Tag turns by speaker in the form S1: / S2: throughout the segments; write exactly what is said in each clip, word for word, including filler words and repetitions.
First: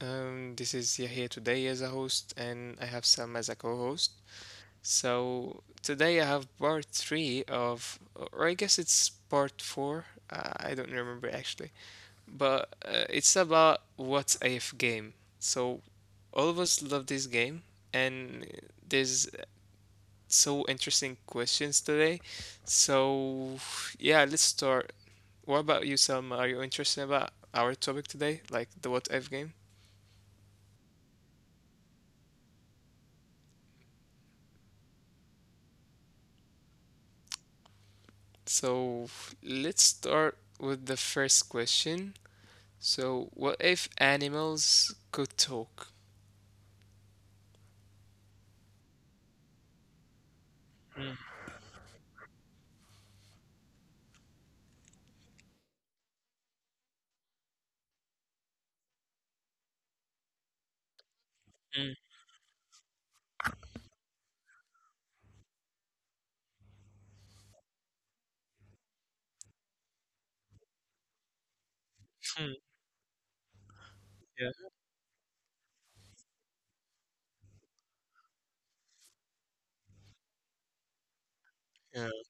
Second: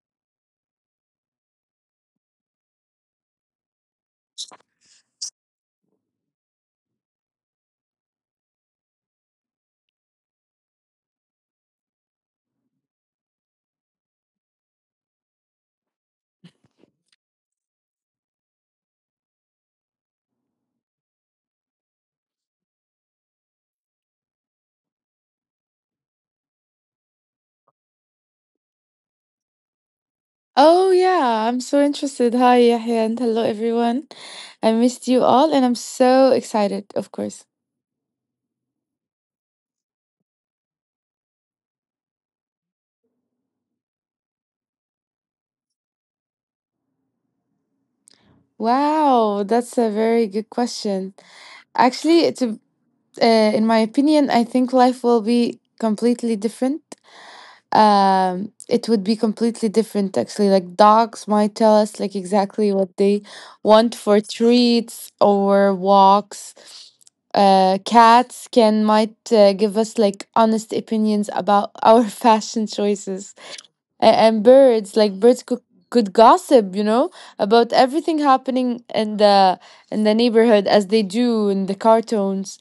S1: Um, this is Yahya today as a host, and I have Sam as a co-host. So today I have part three of, or I guess it's part four. Uh, I don't remember actually, but uh, it's about what's if game. So all of us love this game, and there's so interesting questions today. So yeah, let's start. What about you, Selma? Are you interested about our topic today, like the what if game?
S2: Oh, yeah, I'm so interested. Hi, Yahya, and hello, everyone. I missed you all, and I'm so excited, of course.
S1: So let's start with the first question. So what if animals could talk?
S2: Wow, that's a very good question.
S1: Mm,
S2: Actually, it's a, uh, in my opinion, I think life will be completely different. Um it would be completely different actually Like dogs might tell us like
S1: mm,
S2: exactly what they want for treats or walks. Uh cats can might uh, give us like honest opinions about our fashion
S1: mm,
S2: choices. A- and
S1: yeah,
S2: birds like Birds could could gossip, you know about everything happening in the in the neighborhood, as they do in the
S1: yeah.
S2: cartoons.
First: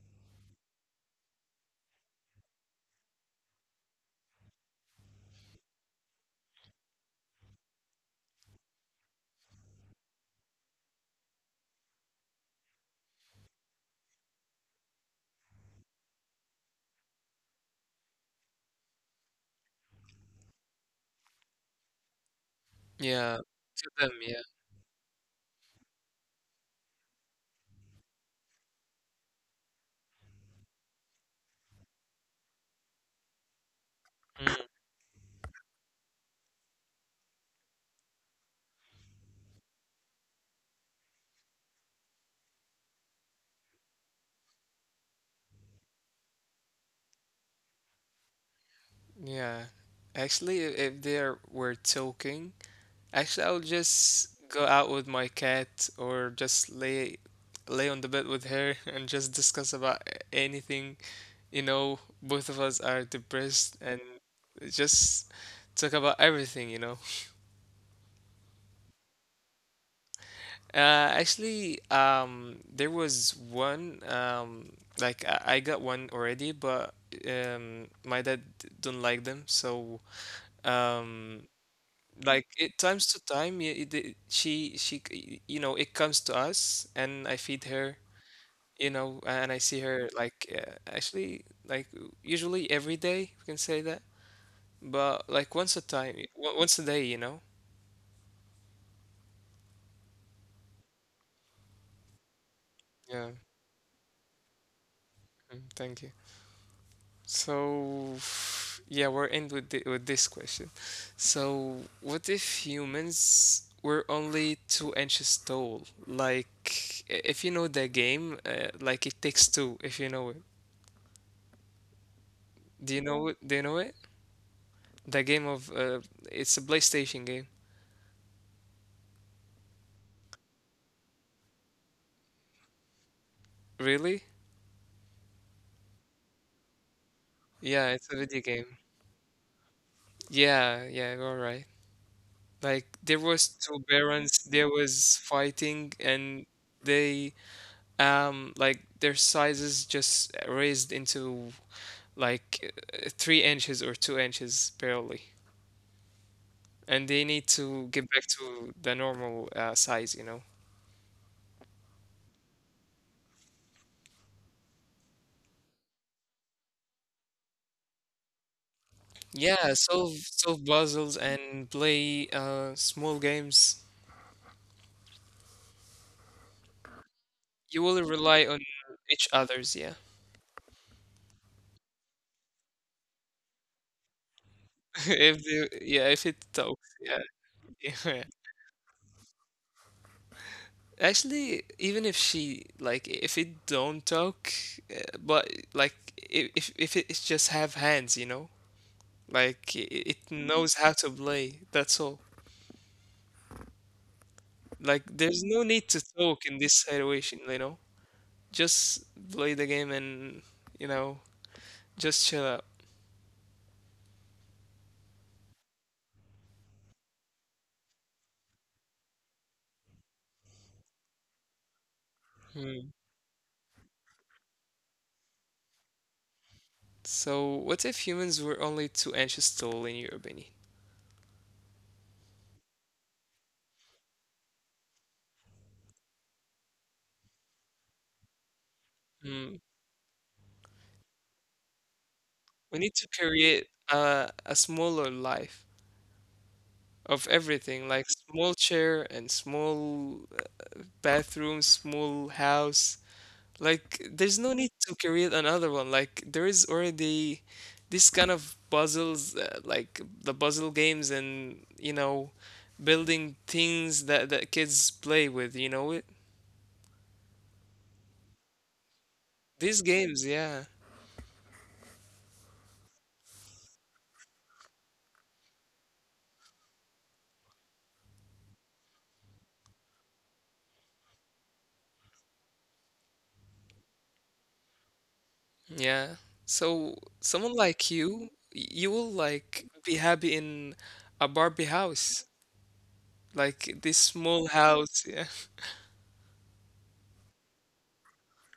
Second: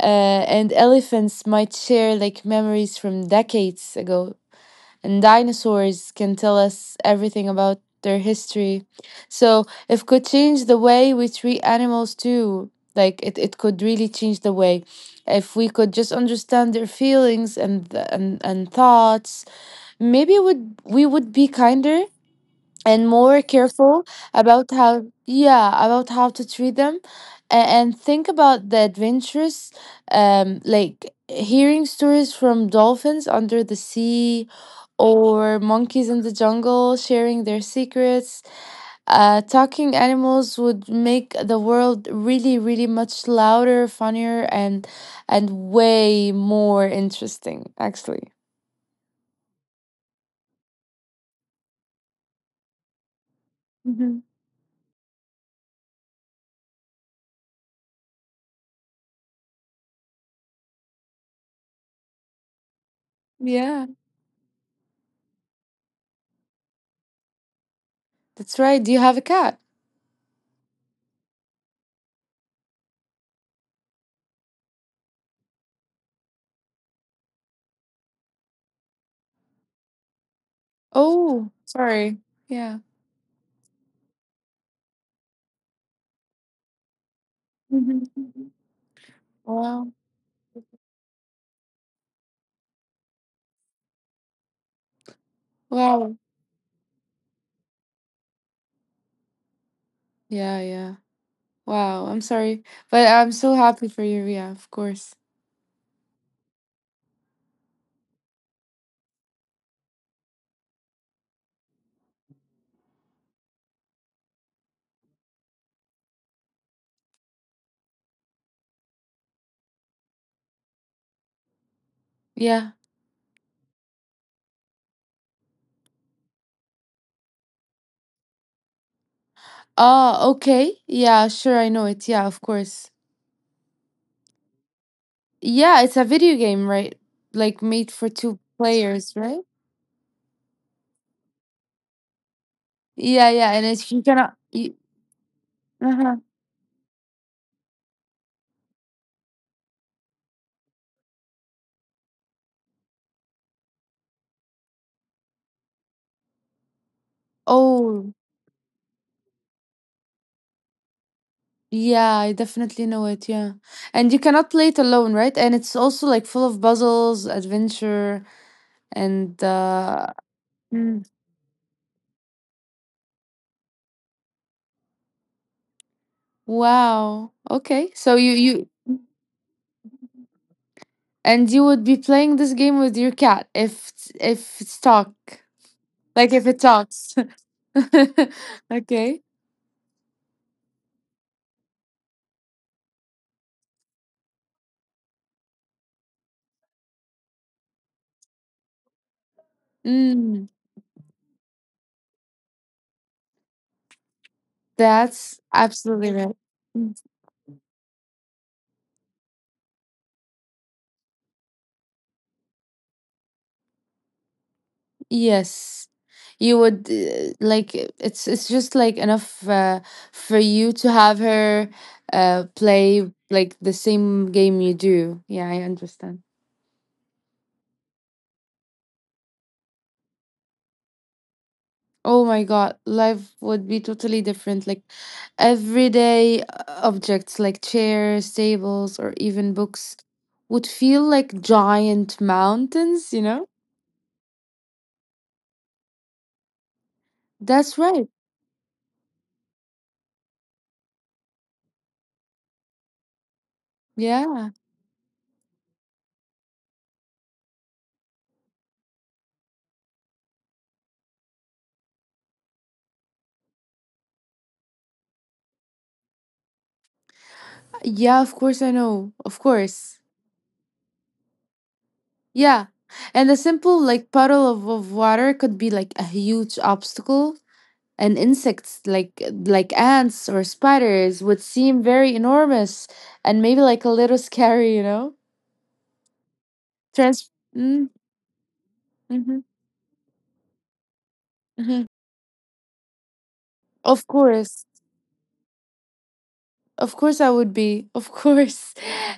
S2: uh, And elephants might share like memories from decades ago, and dinosaurs can tell us everything about their history. So if could change the way we treat animals too. Like it, it could really change the way. If we could just understand their feelings and and, and thoughts, maybe would we would be kinder and
S1: Yeah,
S2: more
S1: to
S2: careful
S1: them, yeah.
S2: about how, yeah, about how to treat them, and, and think about the adventures, um like hearing stories from dolphins under the sea,
S1: Mm,
S2: or monkeys in the jungle sharing their secrets. Uh talking animals would make the world really really much louder, funnier, and and way more interesting actually.
S1: yeah. Actually, if if they are, were talking, actually I would
S2: Mhm.
S1: just go out with my cat or just lay lay on the bed with her and just discuss about a- anything. You know, both of us are depressed
S2: Yeah,
S1: and just talk about everything, you know.
S2: that's right, do you have a cat?
S1: Uh, actually, um, there was one, um, like I, I got one already, but um, my dad don't like them, so
S2: Oh,
S1: um,
S2: sorry.
S1: like
S2: Yeah.
S1: it times to time y- it, it- she she c- you know it comes to us and I feed her,
S2: Mhm.
S1: you know, and I
S2: Wow.
S1: see her like uh, actually like usually every day we can say that, but like once a
S2: Wow.
S1: time o- once a day, you know.
S2: Yeah, yeah. Wow. I'm sorry. But I'm so
S1: Yeah.
S2: happy for you. Yeah, of course.
S1: Mm, thank you. So yeah we're end with the, with this question. So what if humans were only two inches tall? Like i- if you know the game, uh, like It Takes Two, if you know it.
S2: Yeah.
S1: Do you know it? Do you know it? The game of uh, it's a PlayStation game.
S2: Oh, okay. Yeah, sure. I know it. Yeah, of course.
S1: Really?
S2: Yeah, it's a video game, right? Like made for
S1: Yeah,
S2: two
S1: it's a video game.
S2: players, right?
S1: Yeah, yeah, you're right. Like
S2: Yeah, yeah.
S1: there
S2: And
S1: was
S2: it's you
S1: two
S2: cannot. You,
S1: barons, there was
S2: uh-huh.
S1: fighting, and they um like their sizes just raised into like uh, three inches or two inches barely, and they need
S2: Oh,
S1: to get back to the normal uh, size, you know.
S2: yeah. I definitely know it. Yeah. And you cannot play it alone, right? And it's also like full of puzzles, adventure, and uh,
S1: Yeah, solve solve puzzles and play uh small games.
S2: wow. Okay. So
S1: You
S2: you
S1: will
S2: you
S1: rely on each others, yeah.
S2: and you would be playing this game with your cat if it's- if it's talk,
S1: If the
S2: like
S1: yeah,
S2: if
S1: if
S2: it
S1: it talks,
S2: talks.
S1: yeah, yeah.
S2: Okay.
S1: Actually, even if she like, if it don't talk, uh, but like, i- if if it it's just have hands, you know, like it,
S2: Mm,
S1: it knows how to play. That's all. Like,
S2: that's
S1: there's no
S2: absolutely
S1: need to
S2: right.
S1: talk in
S2: Mm,
S1: this situation, you know. Just play the game and, you know, just chill out.
S2: yes. You would, uh, like uh, it's it's just like enough uh, for you to have her uh play
S1: Hmm.
S2: like the same game you do. Yeah, I understand.
S1: So, what if humans were only too anxious to, in your opinion?
S2: Oh my God, life would be totally different. Like everyday uh, objects like chairs, tables, or even books would feel like giant
S1: We
S2: mountains, you
S1: need to
S2: know?
S1: create a, a smaller life of
S2: That's right.
S1: everything, like small chair and small bathroom, small house. Like,
S2: Yeah.
S1: there's no need to create another one. Like, there is already this kind of puzzles, uh, like the puzzle games and, you know, building things that, that kids play with, you know it?
S2: Yeah, of course I know. Of course.
S1: These games, yeah.
S2: Yeah. And a simple like puddle of, of water could be like a huge obstacle. And insects like like ants or spiders would seem very enormous and maybe like a little scary, you know?
S1: Yeah.
S2: Trans
S1: So
S2: hmm?
S1: someone like you, y- you
S2: Mhm,
S1: will like be happy in a
S2: mhm.
S1: Barbie house.
S2: Of
S1: Like this
S2: course.
S1: small house, yeah,
S2: Of course I would be. Of course.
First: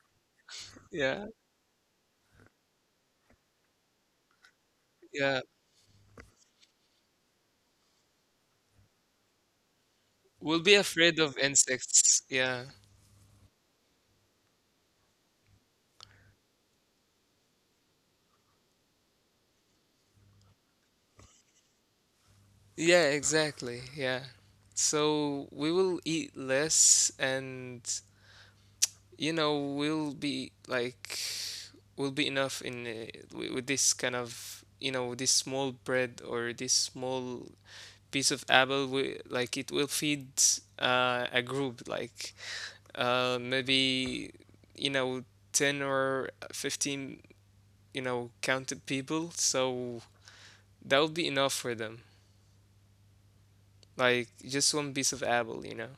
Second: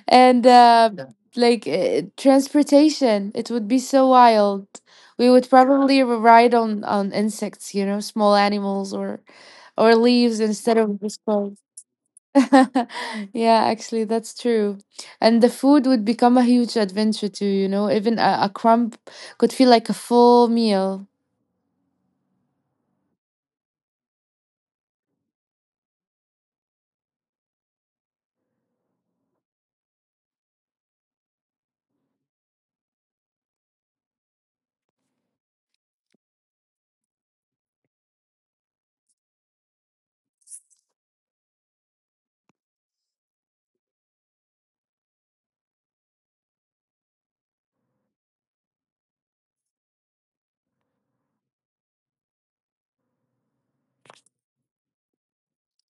S2: And uh yeah.
S1: yeah,
S2: Like, uh, transportation, it would be so wild. We would
S1: yeah.
S2: probably ride on on insects, you know, small animals or or leaves
S1: We'll
S2: instead
S1: be
S2: of just
S1: afraid of
S2: clothes.
S1: insects, yeah.
S2: Yeah, actually that's true. And the food would become a huge adventure too, you know. Even a, a crumb could feel like a full meal.
S1: Yeah, exactly. Yeah. So we will eat less, and you know we'll be like we'll be enough in uh, wi- with this kind of, you know, this small bread or this small piece of apple we, like it will feed uh, a group like uh, maybe, you know, ten or fifteen, you know, counted people, so that would be enough for them. Like just one piece of apple, you know.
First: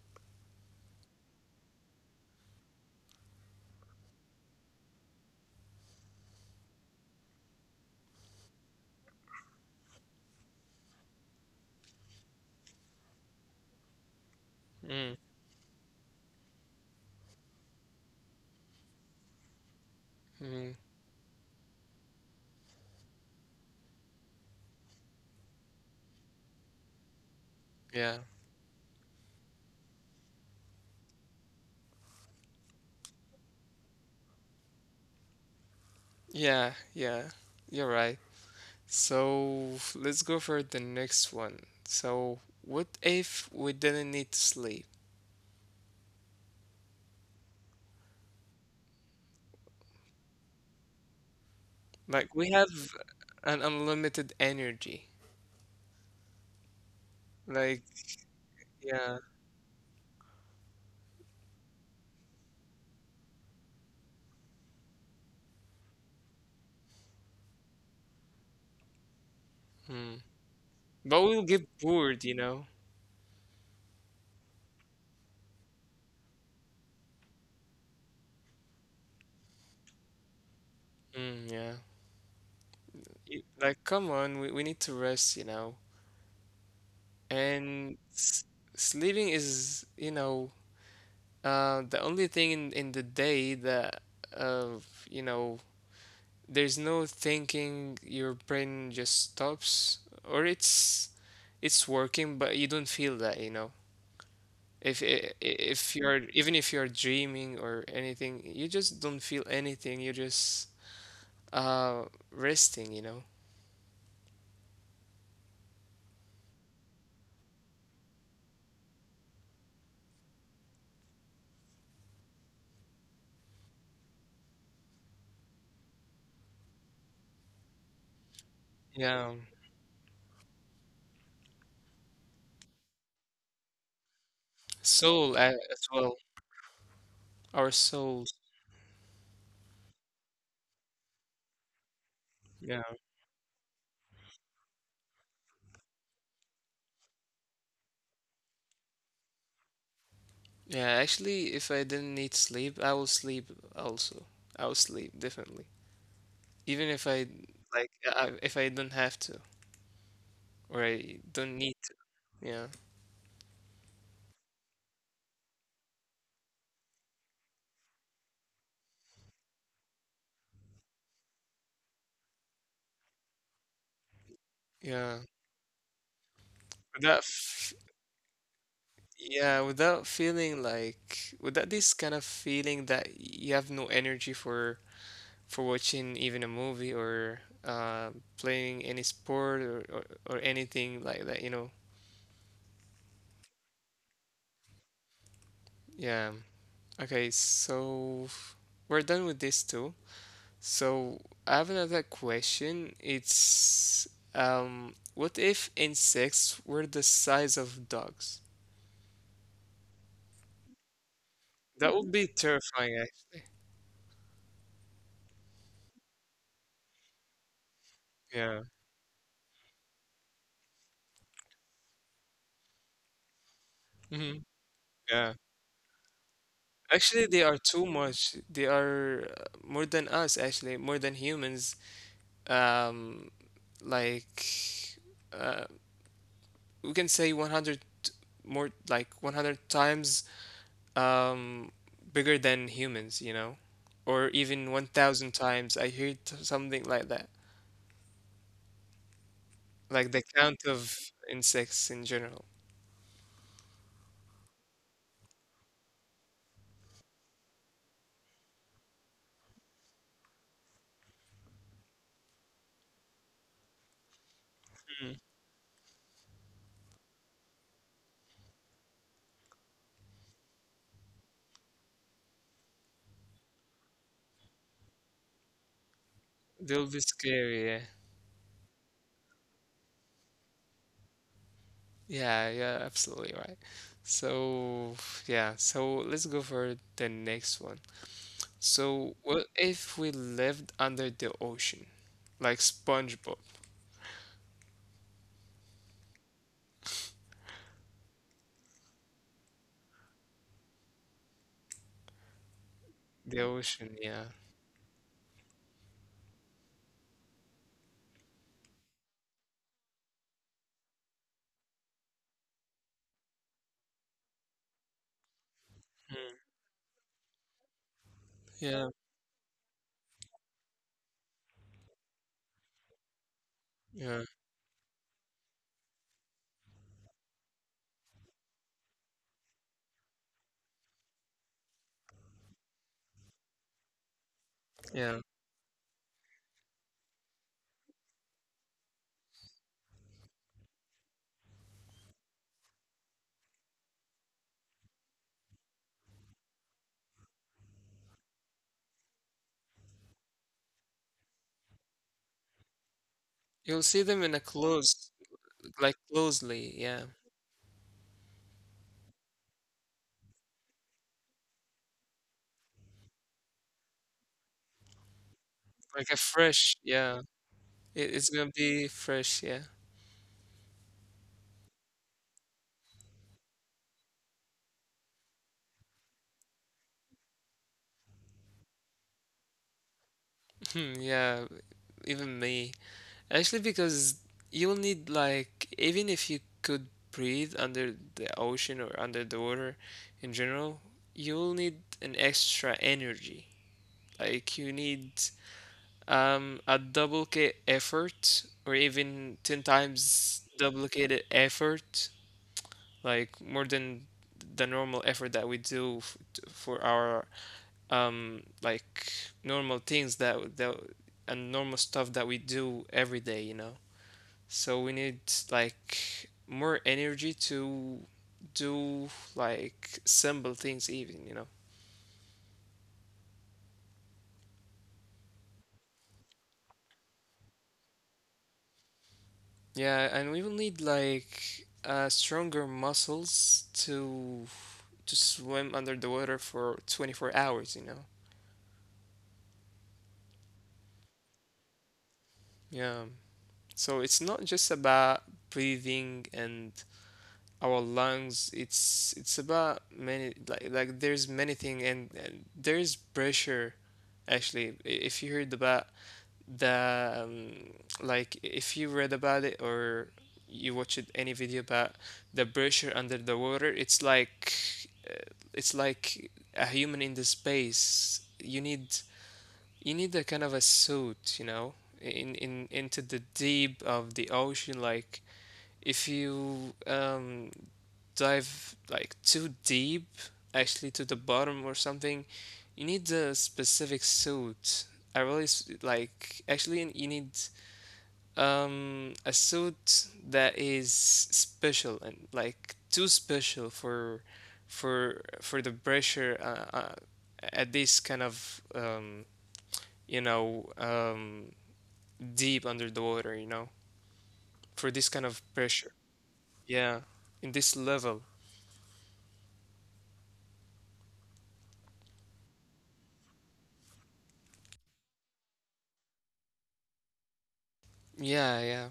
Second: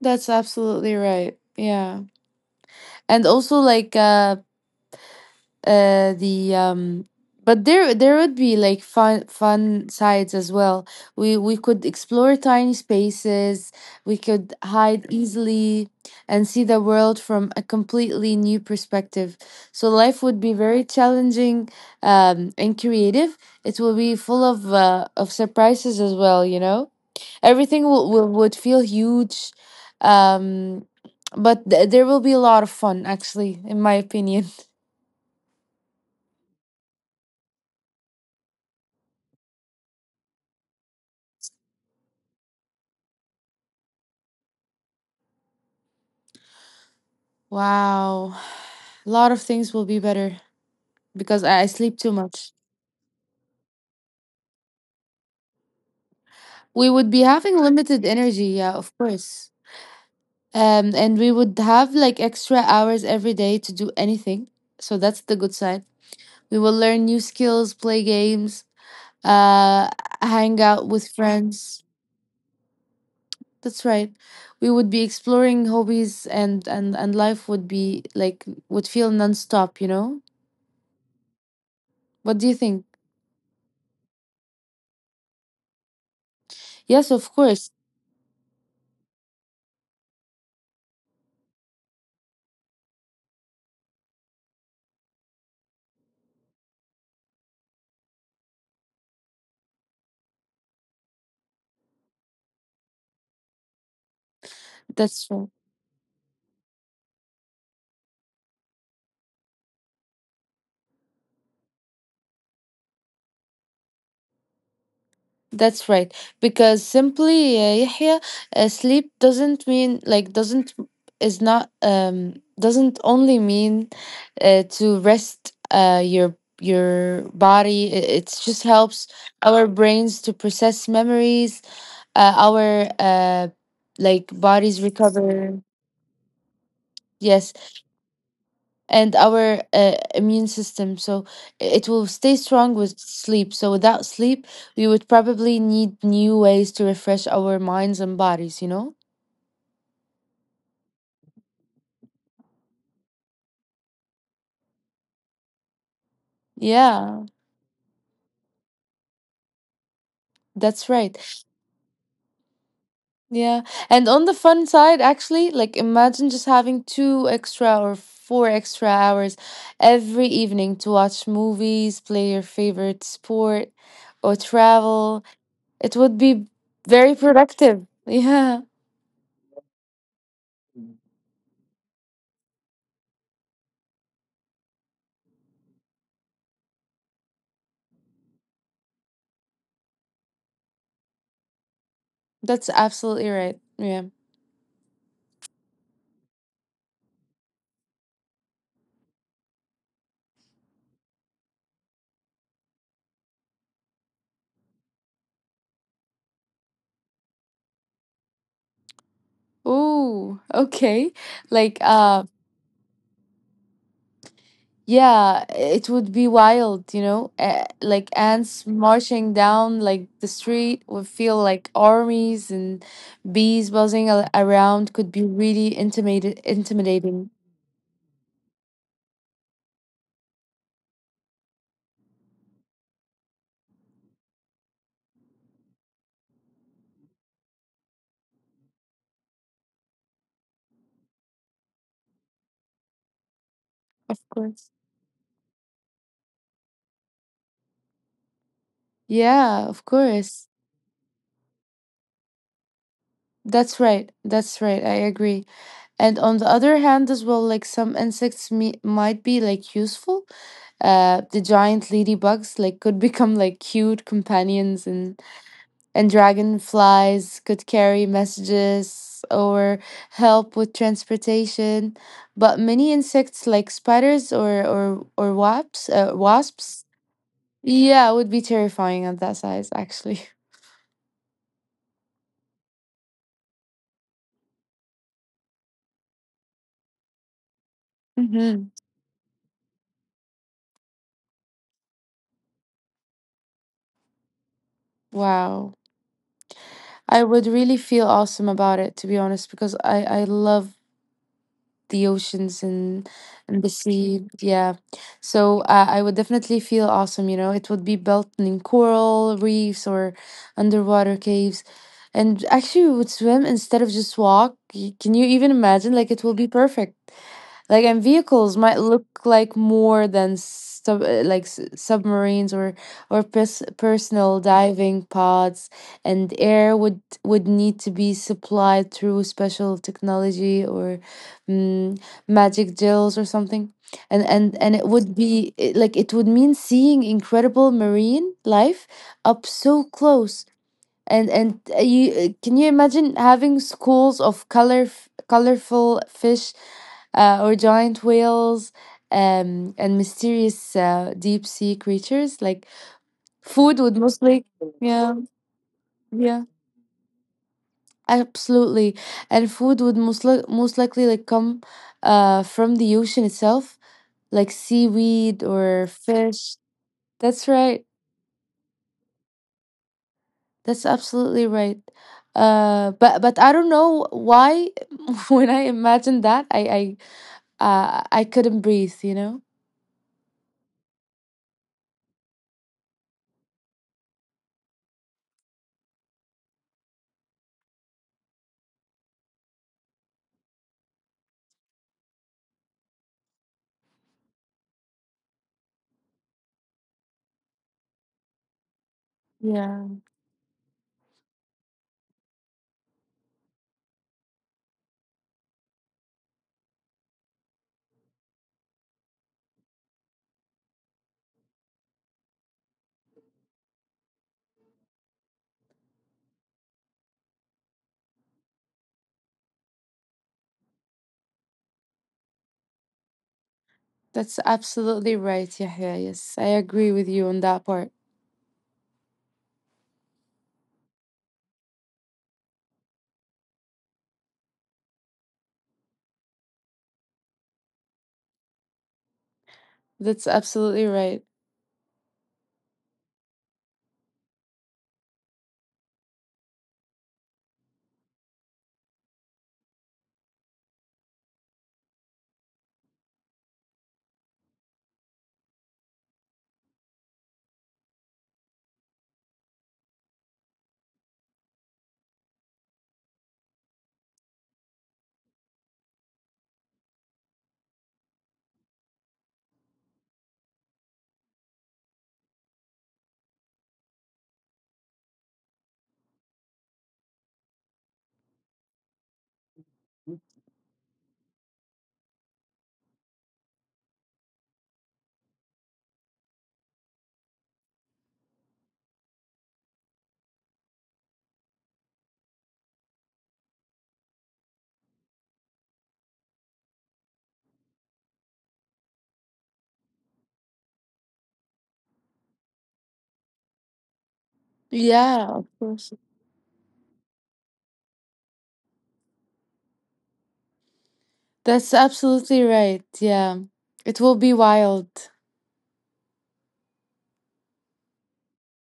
S2: That's absolutely right. Yeah. And also like uh uh the um but there there would be like fun fun sides as well. We we could explore tiny spaces, we could hide
S1: Mm,
S2: easily, and see the world from a completely new perspective. So life would be
S1: mm,
S2: very challenging um and creative. It will be full of uh, of surprises as well, you know, everything will,
S1: yeah,
S2: will would feel huge, um but th- there will be a lot of fun actually in my opinion.
S1: yeah, yeah. You're right. So let's go for the next one. So what if we didn't need to sleep?
S2: Wow. A lot of things will be better because I I sleep too
S1: Like we
S2: much.
S1: have an unlimited energy.
S2: We would be having
S1: Like
S2: limited energy, yeah, of
S1: yeah,
S2: course. Um, and we would have like extra hours every day to do anything. So that's the good side. We will learn new skills, play games, uh,
S1: hmm.
S2: hang out
S1: But
S2: with
S1: we'll get
S2: friends.
S1: bored, you know.
S2: That's right. We would be exploring hobbies and, and, and life would be like, would feel nonstop, you know?
S1: Mm, yeah.
S2: What do you think?
S1: Y- Like come on, we we need to rest, you know.
S2: Yes, of course.
S1: And s- sleeping is, you know, uh, the only thing in, in the day that, uh, you know, there's no thinking. Your brain just stops, or it's it's working, but you don't feel that, you know. If
S2: That's
S1: i-
S2: true.
S1: i- if you're, even if you're dreaming or anything, you just don't feel anything. You're just uh resting, you know.
S2: That's right. Because simply, uh, Yahya, uh, sleep doesn't mean like doesn't is not um doesn't only mean uh, to rest uh your your body. It, it just helps
S1: Yeah,
S2: our brains to process memories. Uh, our uh like bodies
S1: soul a-
S2: recover.
S1: as well.
S2: Yes,
S1: Our souls.
S2: and our uh, immune system, so it will stay strong with sleep. So without sleep we would probably need new ways to refresh our minds and bodies, you know.
S1: Yeah, actually, if I didn't need sleep, I will sleep also. I will sleep definitely, even if I
S2: Yeah,
S1: like I, if I don't have to or
S2: that's
S1: I
S2: right.
S1: don't need to. Yeah,
S2: Yeah, and on the fun side, actually, like imagine just having two extra or four extra hours every evening to watch movies, play your favorite sport, or
S1: yeah.
S2: travel. It would be
S1: Without,
S2: very
S1: f-
S2: productive. Yeah,
S1: yeah, without feeling like without this kind of feeling that you have no energy for for watching even a movie or uh playing any sport or or, or anything like that, you know.
S2: that's absolutely right. Yeah.
S1: Yeah. Okay, so we're done with this too. So I have another question. It's um, what if insects were the size of dogs?
S2: Oh, okay. Like,
S1: That would be
S2: uh,
S1: terrifying, actually.
S2: yeah, it would be wild, you know? Uh, like
S1: Yeah.
S2: ants marching down like the street would feel like armies, and bees buzzing
S1: Hmm.
S2: a around could
S1: Yeah.
S2: be really intimidated
S1: Actually, they
S2: intimidating.
S1: are too much. They are uh, more than us, actually, more than humans. Um, like, uh, we can say a hundred more, like a hundred times um, bigger than humans, you know, or
S2: Of
S1: even
S2: course.
S1: a thousand times. I heard t- something like that,
S2: Yeah, of
S1: like the count
S2: course.
S1: of insects in general.
S2: That's right. That's right. I agree. And on the other hand, as well, like some insects me- might be like useful. Uh, the giant ladybugs like could become like cute companions, and and dragonflies could carry messages or help with transportation. But many insects, like spiders or or or wasps, uh,
S1: They'll be
S2: wasps,
S1: scary, yeah.
S2: yeah, would be terrifying at that size, actually.
S1: Yeah, yeah, absolutely right. So, yeah, so let's go for the next one.
S2: Hmm.
S1: So, what if we lived under the ocean? Like SpongeBob.
S2: Wow. I would really feel awesome about it, to be honest, because I I love the oceans and
S1: The
S2: and the
S1: ocean, yeah.
S2: sea. Yeah. So uh, I would definitely feel awesome. You know, it would be built in coral reefs or underwater caves. And actually, we would swim instead of just walk. Y- Can you even imagine? Like,
S1: Hmm.
S2: it will be perfect. Like, and vehicles
S1: Yeah,
S2: might look like more than sub, uh, like s- submarines or or pers-
S1: yeah,
S2: personal diving pods, and air would would need to be supplied through special technology or, mm, magic gels or something. And and and it
S1: yeah.
S2: would be it- like it would mean seeing incredible marine life up so close. And and uh, you uh, can you imagine having schools of color colorful fish, uh, or giant whales, um and mysterious uh, deep sea creatures. Like,
S1: You'll
S2: food
S1: see
S2: would
S1: them in a
S2: mostly,
S1: close,
S2: yeah
S1: like
S2: yeah
S1: closely, yeah.
S2: absolutely. And food would most, li- most likely like come uh from the ocean itself, like seaweed or
S1: Like a
S2: fish.
S1: fresh, yeah.
S2: That's right.
S1: It, it's gonna be fresh, yeah.
S2: That's absolutely right. Uh, but but I don't know why when I imagined that I I uh, I couldn't breathe, you know?
S1: Yeah, even me. Actually, because you'll need like even if you could breathe under the ocean or under the water in general, you'll need an extra energy. Like you need um a double K effort or even ten
S2: Yeah.
S1: times duplicated effort, like more than the normal effort that we do f- t- for our um like normal things that that and normal stuff that we do every day, you know. So we need like more energy to do like simple things even, you know.
S2: That's absolutely right, Yahya. Yes, I agree with you on that part.
S1: Yeah, and we will need like uh stronger muscles to to swim under the water for twenty-four hours, you know.
S2: That's absolutely right.
S1: Yeah, so it's not just about breathing and our lungs. it's it's about many like like there's many thing and, and there's pressure. Actually, I- if you heard about the um, like if you read about it or you watched any video about the pressure under the water, it's like uh, it's like a human in the space. You need, you need a kind of a suit, you know. In in into the deep of the ocean, like if you um dive like too deep, actually to the bottom or something, you need a specific suit. I really s- like actually you need um a suit that is special and like too special for for for the pressure uh, uh, at this kind of um you know um deep under the water, you know, for this kind of
S2: Yeah, of
S1: pressure.
S2: course.
S1: Yeah, in this level.
S2: That's absolutely right. Yeah. It will be wild.
S1: Yeah, yeah.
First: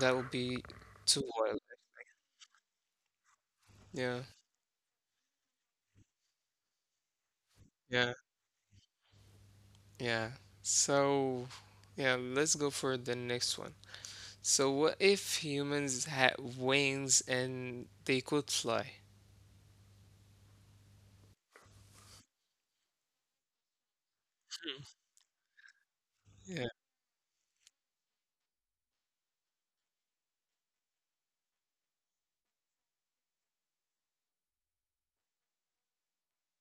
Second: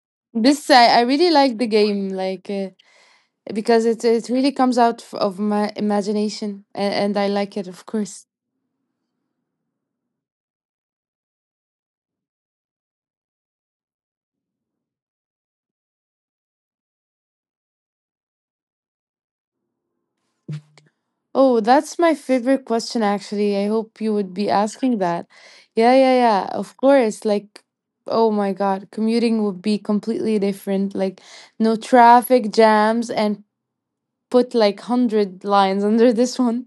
S1: That would be
S2: This I, I
S1: too
S2: really
S1: oily.
S2: like the game like uh, because it
S1: Yeah,
S2: it really comes out f- of my imagination, and, and I like it, of
S1: yeah,
S2: course.
S1: yeah. So, yeah, let's go for the next one. So, what if humans had wings and they could fly?
S2: Oh, that's my favorite question, actually. I hope you would be
S1: Hmm,
S2: asking that. Yeah, yeah, yeah,
S1: yeah,
S2: of course. Like, oh my God, commuting would be completely different. Like, no traffic jams, and put like one hundred lines under this one.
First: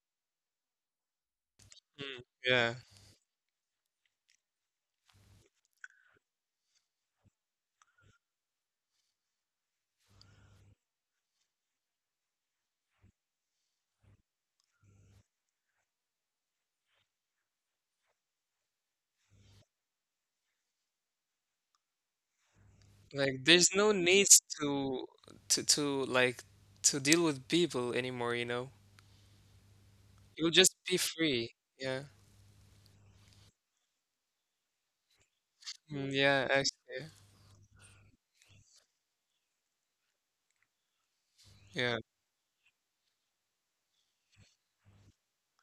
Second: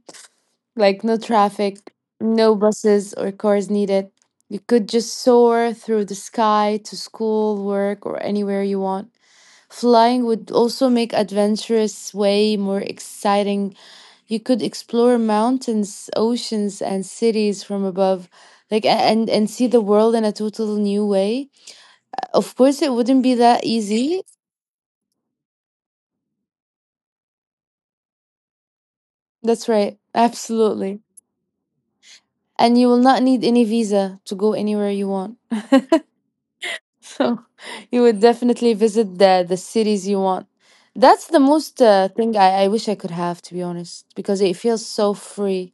S2: Like, no traffic,
S1: hmm,
S2: no
S1: yeah.
S2: buses or cars needed. You could just soar through the sky to school, work, or anywhere you want. Flying would also make adventurous way more exciting. You could explore mountains, oceans, and cities from above, like a- and and see the world in a total new way. Of course, it wouldn't be
S1: Like,
S2: that
S1: there's no
S2: easy.
S1: need to to to like to deal with people anymore, you know?
S2: That's right.
S1: You'll just
S2: Absolutely.
S1: be free. Yeah.
S2: And you will not need any visa to go anywhere you want.
S1: Mm, yeah, actually.
S2: So you would definitely visit the the cities you want. That's the most
S1: Yeah.
S2: uh, thing I, I wish I could have, to be honest, because it feels so free.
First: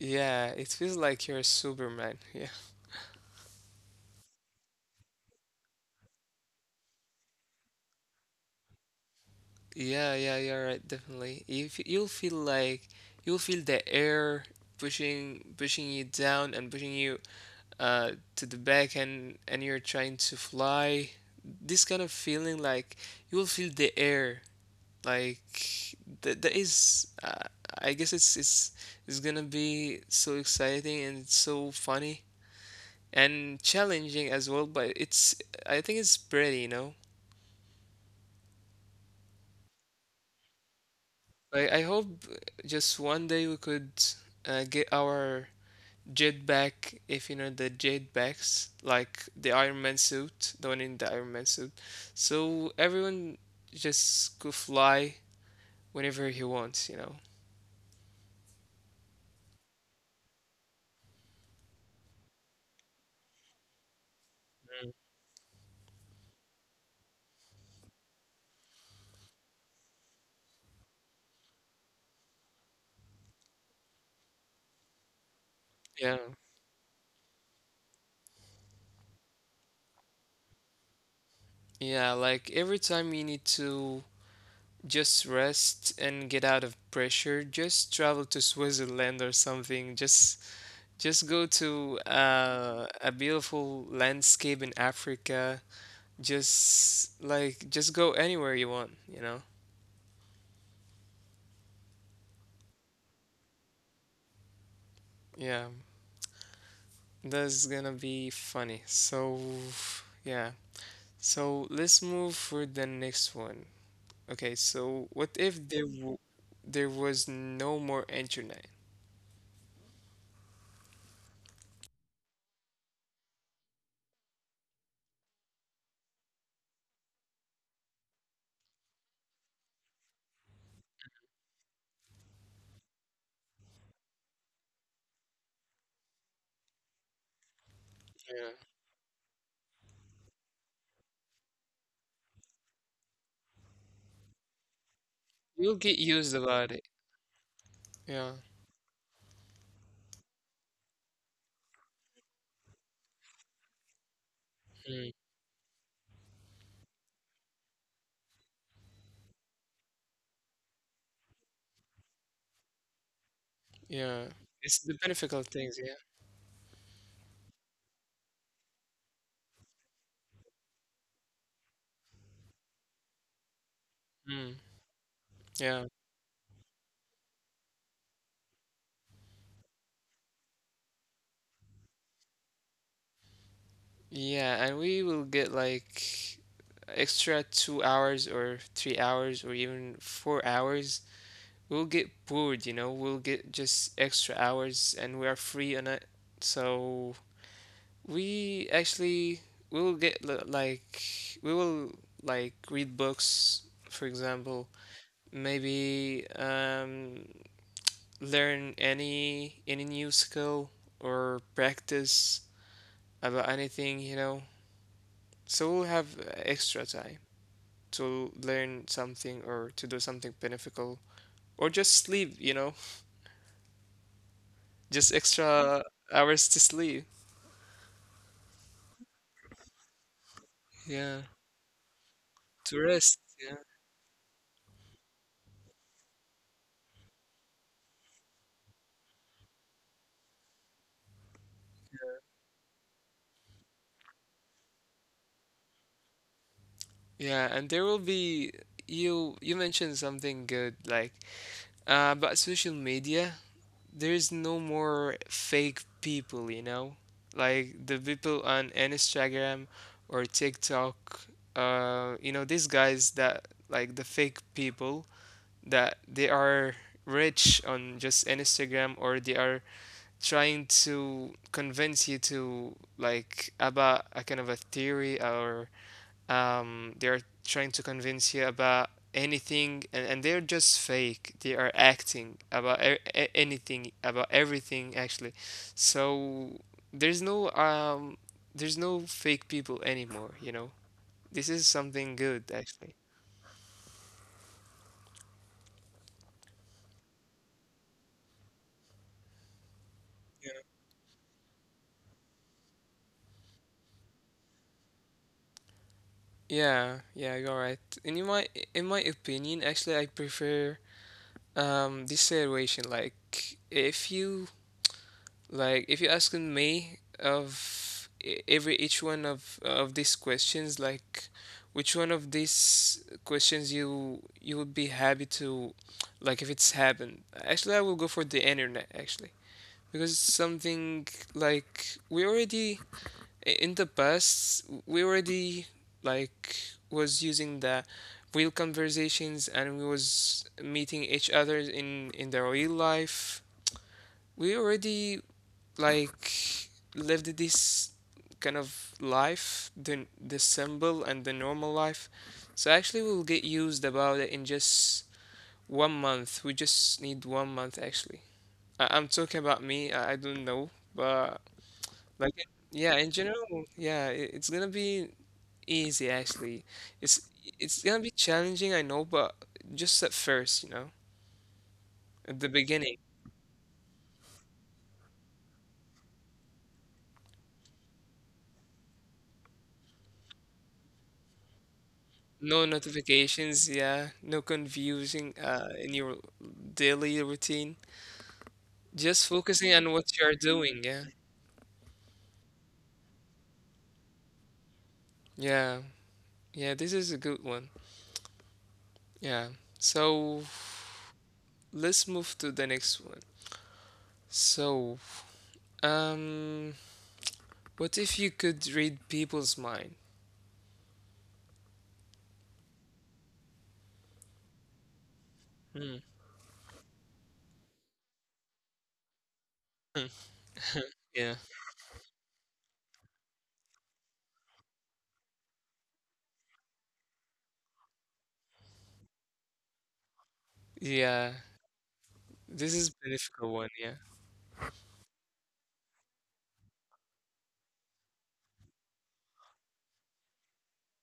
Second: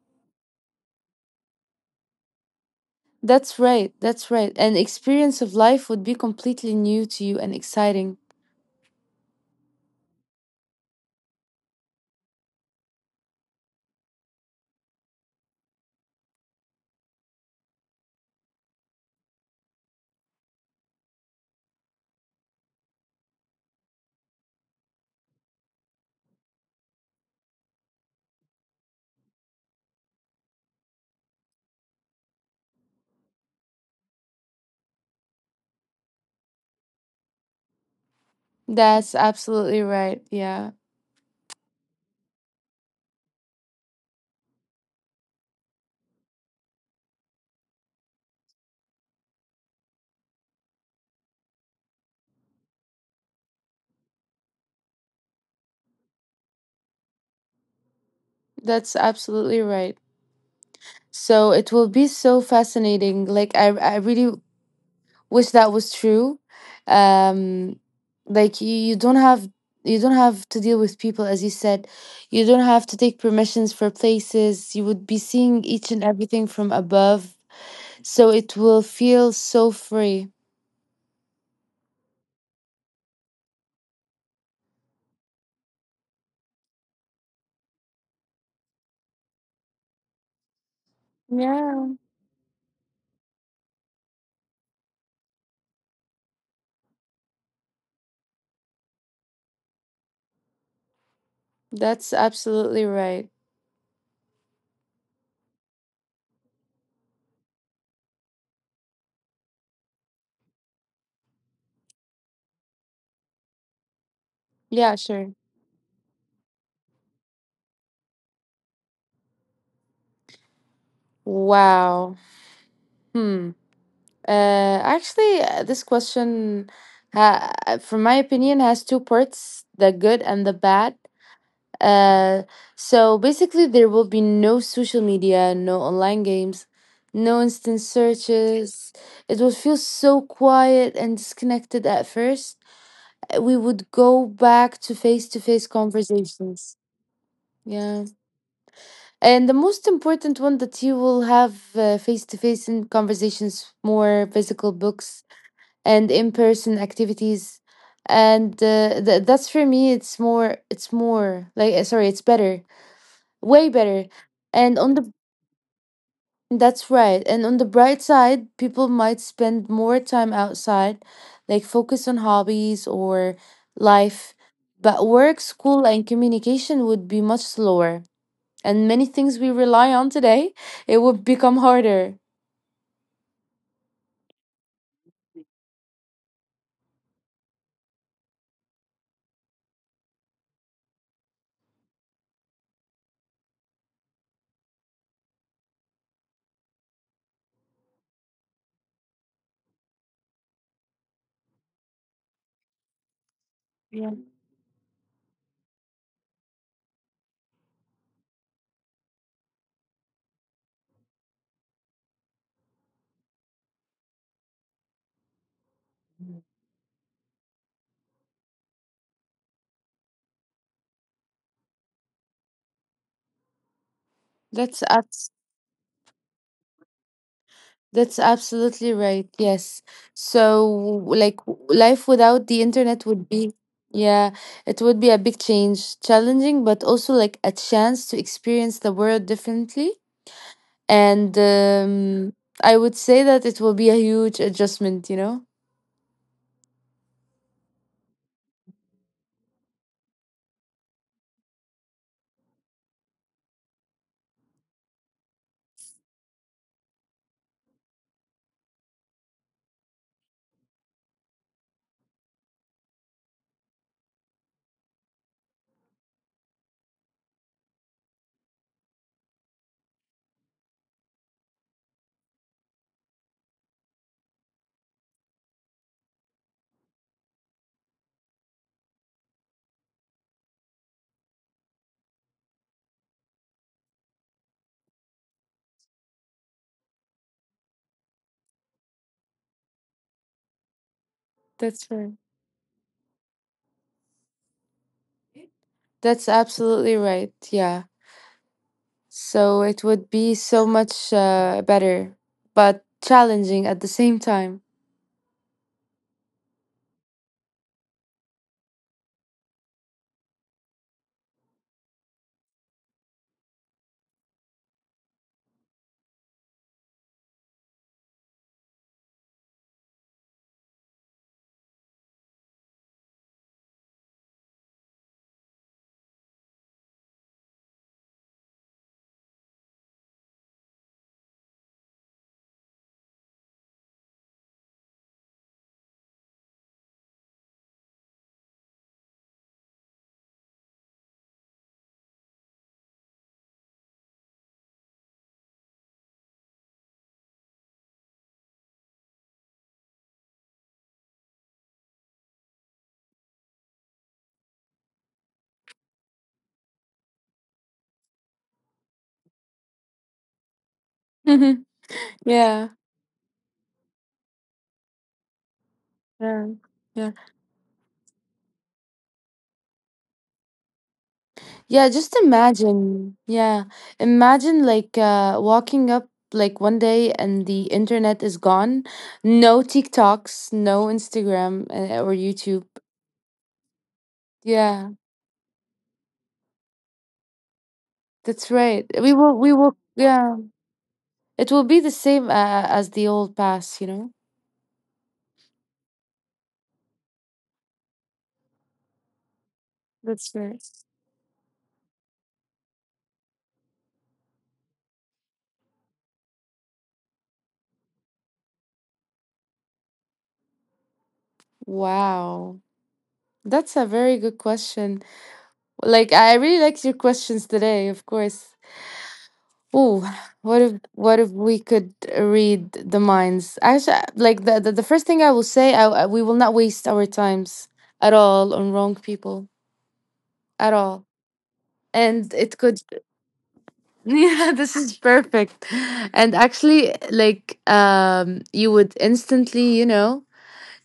S1: Yeah, it feels like you're Superman. Yeah.
S2: That's right. That's right. An experience of life would be completely new to you and exciting.
S1: Yeah, yeah, you're right, definitely. If you'll feel like you'll feel the air pushing pushing you down and pushing you uh to the back, and and you're trying to fly. This kind of feeling, like you'll feel the air like th that is uh, I guess it's it's it's gonna be so exciting, and it's so funny and challenging as well, but it's I think it's pretty, you know?
S2: That's absolutely right. Yeah,
S1: I, I hope just one day we could uh, get our jetpack, if you know the jetpacks, like the Iron Man suit, the one in the Iron Man suit. So everyone just could fly whenever he wants, you know?
S2: that's absolutely right. So it will be so fascinating. Like I, I really wish that was true. Um, like you, you don't have you don't have to deal with people as you said. You don't have to take permissions for places. You would be seeing each and
S1: Yeah.
S2: everything from above. So it will feel so free.
S1: Yeah, like every time you need to just rest and get out of pressure, just travel to Switzerland or something. Just just go
S2: Yeah,
S1: to uh, a beautiful landscape in Africa, just like just go anywhere you want, you know?
S2: that's absolutely right.
S1: Yeah, that's gonna be funny. So, yeah. So let's move for the next one. Okay,
S2: Yeah,
S1: so what
S2: sure.
S1: if there w there was no more internet?
S2: Wow. Hmm. Uh, actually, uh, this question, ha uh, from my opinion, has two parts, the good and the bad. Uh, so basically, there will be no social media, no online games, no instant
S1: Yeah.
S2: searches. It would feel so quiet and disconnected at first. Uh, We would go back to face-to-face
S1: You'll get used about
S2: conversations.
S1: it.
S2: Yeah.
S1: Yeah.
S2: And the most important one, that you will have uh, face-to-face in conversations, more physical
S1: Mm.
S2: books and in-person activities, and uh, th- that's for me, it's more it's more like uh, sorry it's better, way better.
S1: Yeah. It's
S2: And
S1: the
S2: on the,
S1: benefit of things, yeah.
S2: that's right, and on the bright side, people might spend more time outside, like focus on hobbies or life,
S1: Mm.
S2: but work,
S1: Yeah.
S2: school, and communication would be much slower, and many things we rely on today, it would become harder.
S1: Yeah, and we will get like extra two hours or three hours or even four hours. We'll get bored, you know, we'll get just extra hours and we are free on it. So we actually will get li- like we will like read books, for
S2: Yeah,
S1: example, maybe um, learn any any new skill or practice about anything, you know. So we'll have uh, extra time to learn something or to do something beneficial or just sleep, you know,
S2: that's
S1: just
S2: us.
S1: extra hours to sleep.
S2: That's absolutely right. Yes. So,
S1: Yeah,
S2: like, w- life without
S1: to
S2: the
S1: rest.
S2: internet would
S1: Yeah,
S2: be, yeah, it would be a big change, challenging, but also like a chance to experience the world differently. And um, I would say that it will be a huge adjustment, you know?
S1: yeah, and there will be you. You mentioned something good, like uh, about social media. There's no more fake people, you know, like the people on Instagram or TikTok. Uh, you know, these guys that like the fake people that they are rich on just Instagram, or they are trying to convince you to like about a kind of a theory, or um, they're trying to convince you about anything, and, and they're just fake. They are acting about e- e- anything, about everything actually. So there's no um there's no fake people anymore, you know. This is
S2: That's
S1: something
S2: right.
S1: good actually.
S2: That's absolutely right. Yeah. So, it would be so much uh, better, but challenging at the same time.
S1: Yeah, yeah, you're right. And in my in my opinion, actually, I prefer um this situation. Like, if you like if you're asking me of e- every each one of of these questions, like which one of these questions you you would be happy to, like if it's happened. Actually, I will go for the internet actually, because it's something like we already i- in the past we already, like, was using the real conversations, and we was meeting each other in in the real life. We already, like, lived this kind of life, the the symbol and the normal life. So actually, we'll get used about it in just one month. We just need one month actually. I, I'm talking about me. I, I don't know, but,
S2: Yeah.
S1: like, yeah, in general, yeah, it, it's gonna be easy
S2: Yeah.
S1: actually.
S2: Yeah.
S1: It's it's gonna be challenging, I know, but just at first, you know,
S2: Yeah, just
S1: at the beginning.
S2: imagine. Yeah, imagine like uh, walking up like one day and the internet is gone. No TikToks, no Instagram uh, or YouTube.
S1: No notifications, yeah, no
S2: Yeah,
S1: confusing uh, in your daily routine.
S2: that's right. We
S1: Just
S2: will, we
S1: focusing
S2: will,
S1: on what you are
S2: yeah.
S1: doing, yeah.
S2: It will be the same uh, as the old past, you know?
S1: Yeah, yeah, this is a good one. Yeah. So
S2: That's right.
S1: let's move to the next one. So, um, what if you could read people's mind?
S2: Wow. That's a very good question.
S1: Hmm.
S2: Like, I really liked your questions today, of course.
S1: Hmm.
S2: Ooh, what if
S1: Yeah.
S2: what if we could read the minds? Actually, like the the, the first thing I will say, I, I- we will not waste our times at all on wrong people at all.
S1: Yeah.
S2: And
S1: This
S2: it
S1: is
S2: could,
S1: a difficult one, yeah.
S2: yeah, this is perfect. And actually, like, um, you would instantly, you know,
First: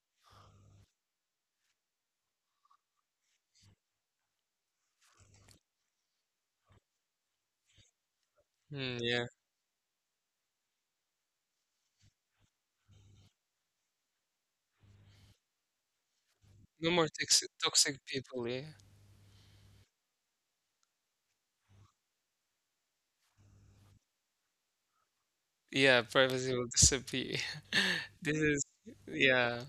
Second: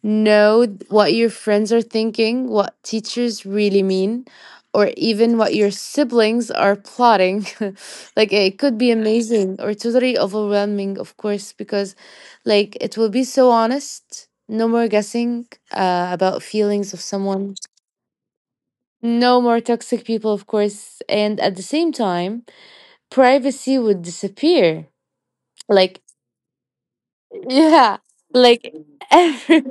S2: know what your friends are thinking, what teachers really mean, or even what your siblings are plotting. Like it could be
S1: Hmm, yeah.
S2: amazing or totally overwhelming, of course, because like it will be so honest. No more guessing uh, about
S1: No
S2: feelings of
S1: more toxic
S2: someone.
S1: toxic people, yeah.
S2: No more toxic people, of course. And at the same time, privacy would disappear. Like,
S1: Yeah, privacy will disappear.
S2: yeah,
S1: This is,
S2: like every.
S1: yeah.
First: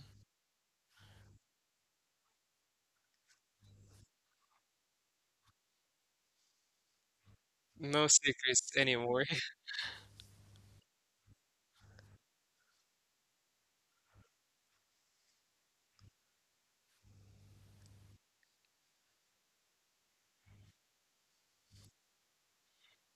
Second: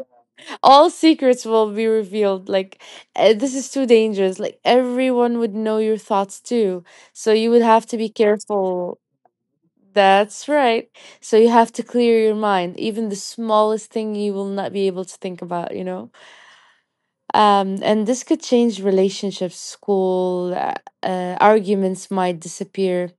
S2: All secrets will be revealed like eh, this is too dangerous. Like everyone would know your thoughts too, so you would have to
S1: No
S2: be
S1: secrets
S2: careful.
S1: anymore.
S2: That's right. So you have to clear your mind, even the smallest thing you will not be able to think about, you know. Um, and this could change relationships, school, uh, uh, arguments might disappear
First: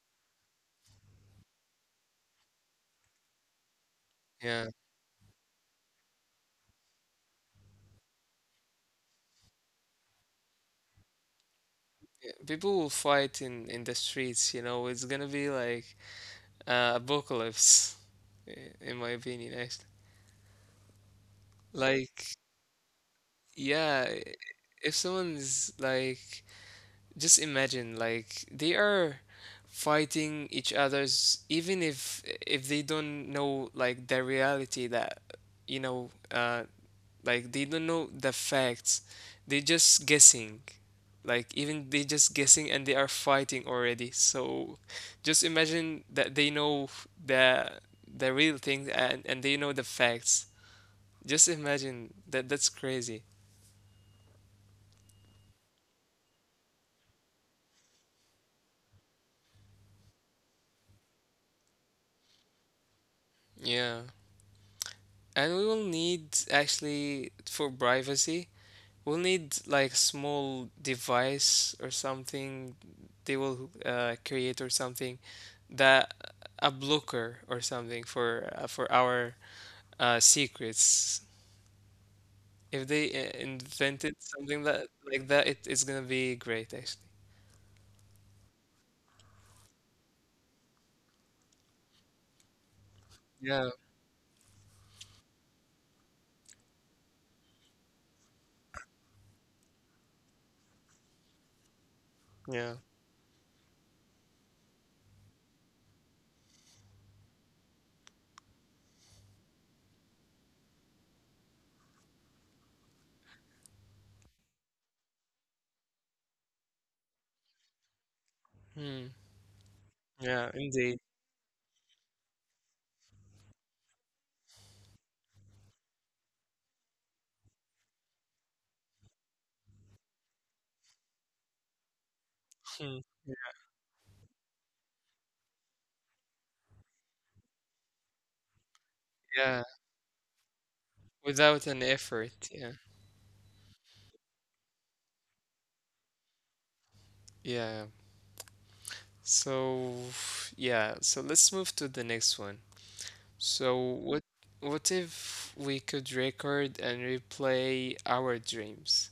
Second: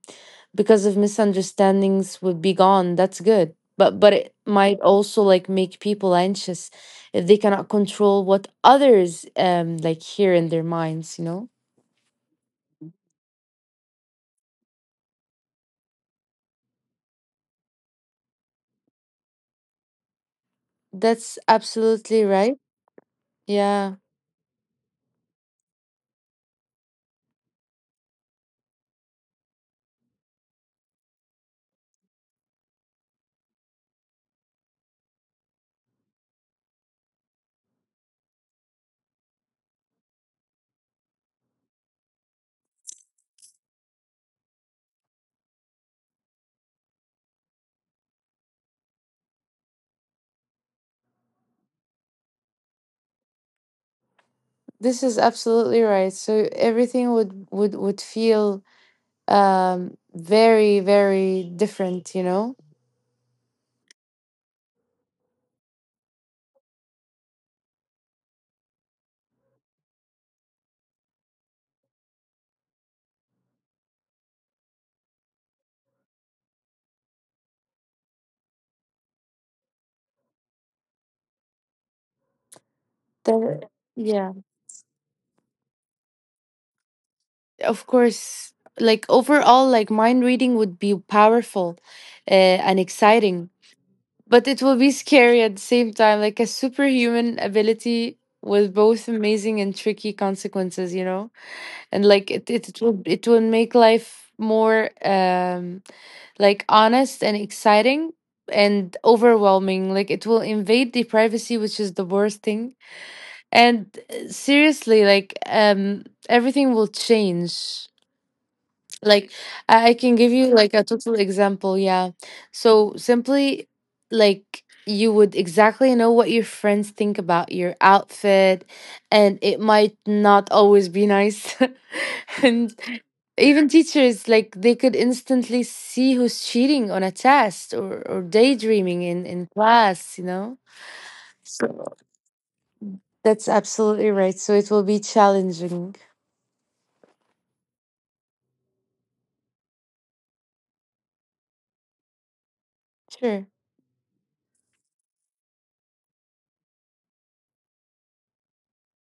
S2: because of misunderstandings would be gone. That's good. But but it
S1: Yeah.
S2: might also like make people anxious if they cannot control what others um like hear in their minds, you know?
S1: People will fight in in the streets, you know. It's gonna be like uh, apocalypse, i- in my opinion, actually.
S2: That's absolutely
S1: Like,
S2: right. Yeah,
S1: yeah, i- if someone's like, just imagine like they are fighting each other's, even if if they don't know like the reality that, you know, uh like they don't know the facts. They just guessing. Like, even they just guessing and they are fighting already. So just imagine that they know the the real thing, and, and they know the facts. Just imagine that that's crazy.
S2: this is absolutely right. So everything would would would feel um very very different, you know?
S1: Yeah. And we will need actually for privacy. We'll need like small device or something they will uh, create or something that, a blocker or something for uh, for our uh, secrets. If they uh,
S2: There,
S1: invented
S2: yeah.
S1: something that like that, it, it's gonna be great actually.
S2: Of course, like overall, like mind reading would be powerful uh, and exciting,
S1: Yeah,
S2: but it will be scary at the same time, like a superhuman ability with both amazing and tricky consequences, you know. And like it, it,
S1: yeah,
S2: it will it will make life more um like honest and exciting and overwhelming. Like it will invade the privacy, which is the worst thing. And uh, seriously, like um everything will change.
S1: hmm.
S2: Like I, I can give
S1: Yeah,
S2: you like a
S1: indeed.
S2: total example, yeah. So simply, like you would exactly know what your friends think about your outfit, and it might not always be nice. And
S1: Hmm.
S2: even teachers, like they could instantly see who's cheating on a test, or, or daydreaming in in
S1: Yeah,
S2: class, you know.
S1: without an
S2: So
S1: effort. Yeah,
S2: that's absolutely right, so it will be challenging.
S1: yeah. So yeah, so let's move to the next one.
S2: Sure.
S1: So what what if we could record and replay our dreams?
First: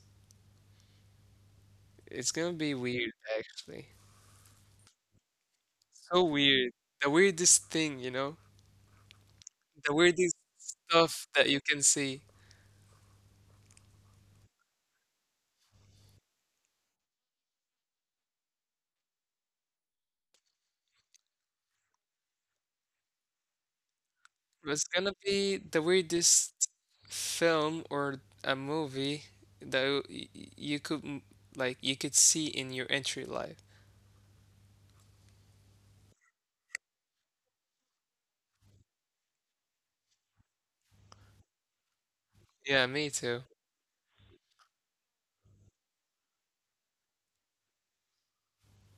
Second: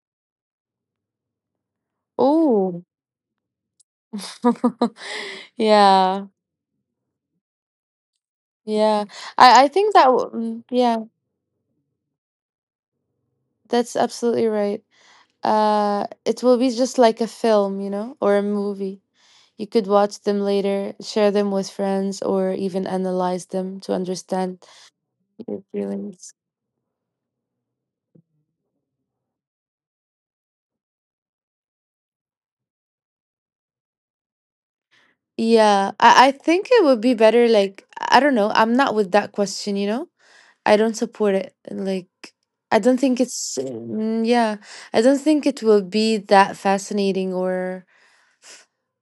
S1: It's gonna be
S2: Oh,
S1: weird, actually.
S2: yeah.
S1: So weird. The weirdest thing, you know?
S2: Yeah, I I think
S1: The
S2: that w-
S1: weirdest
S2: mm, yeah,
S1: stuff that you can see.
S2: that's absolutely right. Uh, it will be just like a film, you know, or a movie. You could watch them later, share them with friends, or even analyze them to understand
S1: It's gonna be
S2: your
S1: the
S2: feelings.
S1: weirdest film or a movie that you y- you could m- like you could see in your entry life.
S2: Yeah, I I think it would be better. Like I don't know, I'm not with that question. You know, I don't support it. Like I
S1: Yeah,
S2: don't
S1: me
S2: think
S1: too.
S2: it's mm, yeah, I don't think it will be that fascinating or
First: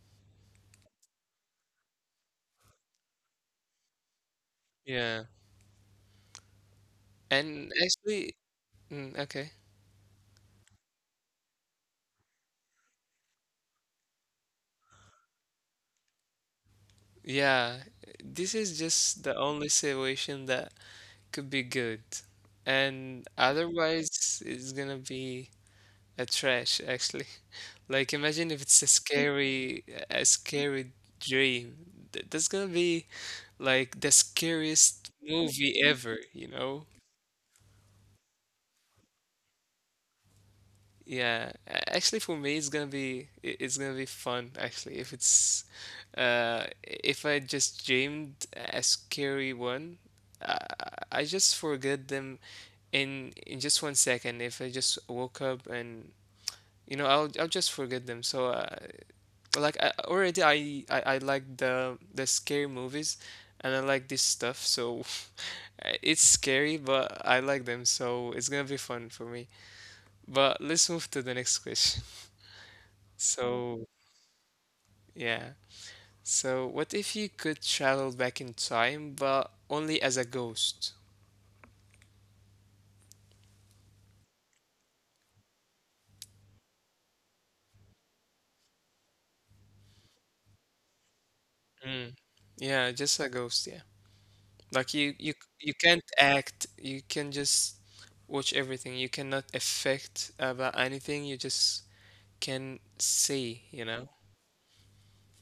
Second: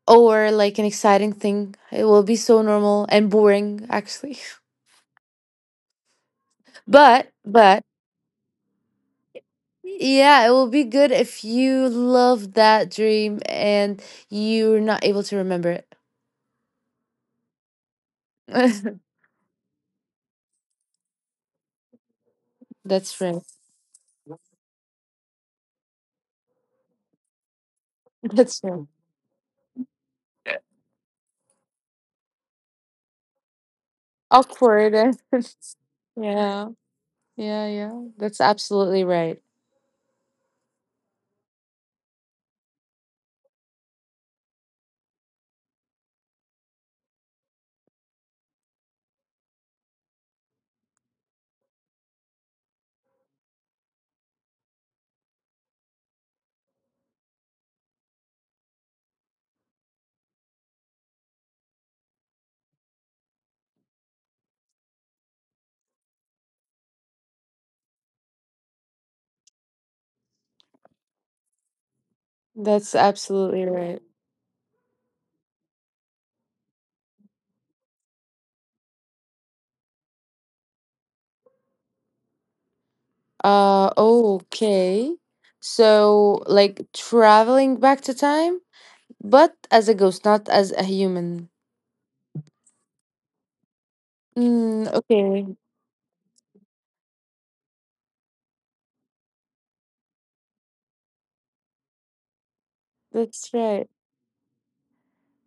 S2: or like an exciting thing. It will be so normal and boring actually.
S1: Yeah.
S2: But
S1: And
S2: but
S1: actually, mm, okay.
S2: yeah, it will be good if you love that dream and you're not able to remember it.
S1: Yeah, this is just the only situation that could be good.
S2: That's
S1: And
S2: right.
S1: otherwise, it's gonna be a trash, actually. Like, imagine
S2: That's
S1: if it's
S2: right.
S1: a scary, a scary dream. Th- That's gonna be like the
S2: Awkward.
S1: scariest
S2: and-
S1: movie ever, you
S2: yeah.
S1: know?
S2: Yeah, yeah. That's absolutely right.
S1: Yeah, a- actually, for me, it's gonna be i- it's gonna be fun. Actually, if it's uh, if I just dreamed a scary one, I, I just forget them in in just one second. If I just woke up and, you know, I'll I'll just forget them. So, uh, like I, already, I, I I like the the scary movies, and I like this stuff. So, it's scary, but I like them. So it's gonna be fun for me. But let's move to the next question.
S2: That's absolutely
S1: So,
S2: right.
S1: yeah. So, what if you could travel back in time, but only as a ghost?
S2: Uh okay. So like traveling back to time, but as a ghost, not as a human.
S1: Mm. Yeah, just a ghost, yeah.
S2: Mm,
S1: Like you you
S2: okay,
S1: you can't act, you can just watch everything. You cannot affect about anything. You just can
S2: that's
S1: see, you
S2: right.
S1: know?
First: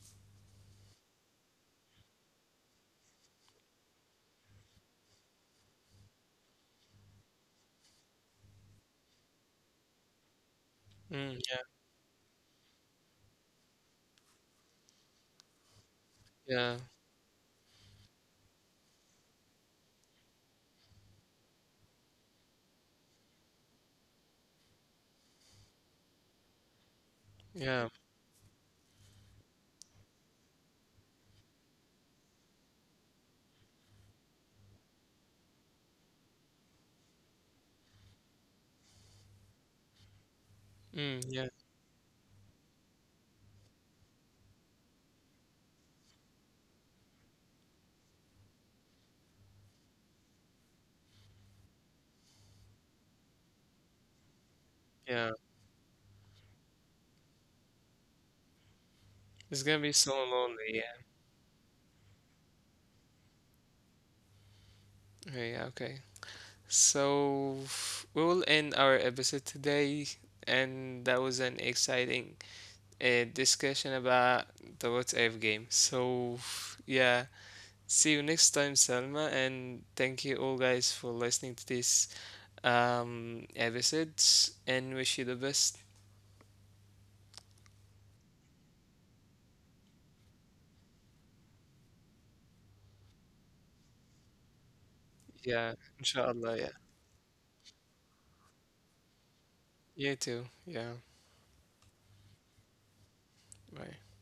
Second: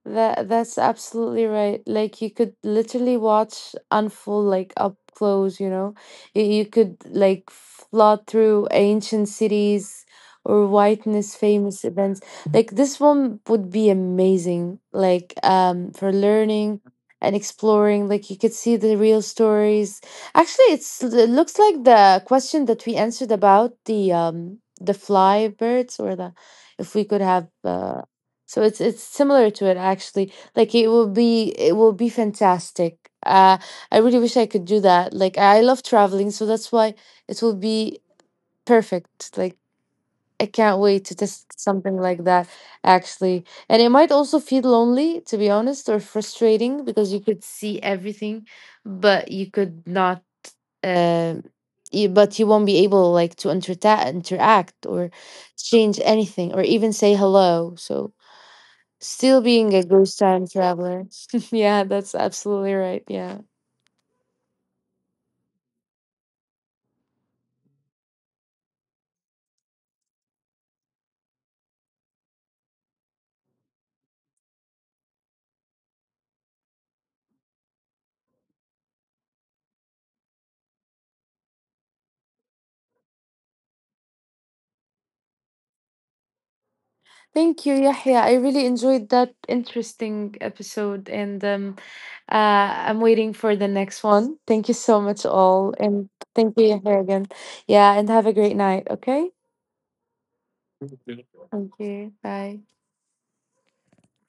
S2: That that's absolutely right. Like you could literally watch unfold like up close, you know. You, you could like flood through ancient cities or witness
S1: Mm, yeah.
S2: famous events. Like this one would be amazing. Like um for learning
S1: Yeah.
S2: and exploring. Like you could see the real stories. Actually, it's it looks like the question that we answered about the um the fly birds or the if we could have uh,
S1: Yeah.
S2: so it's it's similar to it actually. Like it will be it will be fantastic. Uh, I really wish I could do that. Like I love traveling, so that's why it will be perfect. Like I can't wait to
S1: Mm,
S2: test
S1: yeah.
S2: something like that actually. And it might also feel lonely, to be honest, or frustrating because you could see everything, but you could not. Uh, you, but you won't be able like to interta- interact or
S1: Yeah.
S2: change anything or even say hello. So still being a
S1: It's gonna
S2: ghost
S1: be
S2: time
S1: so lonely,
S2: traveler.
S1: yeah.
S2: Yeah, that's absolutely right. Yeah.
S1: Yeah, yeah, okay. So we will end our episode today, and that was an exciting uh, discussion about the What If game. So yeah, see you next time, Salma, and thank you all guys for listening to this um episode, and wish you the best.
S2: Thank you, Yahya. I really enjoyed that interesting episode, and um, uh, I'm waiting for the next one. Thank you so much, all,
S1: Yeah,
S2: and thank
S1: inshallah.
S2: you,
S1: Yeah,
S2: Yahya, again. Yeah, and have a great night. Okay.
S1: you too. Yeah,
S2: Thank you. Bye.
S1: bye.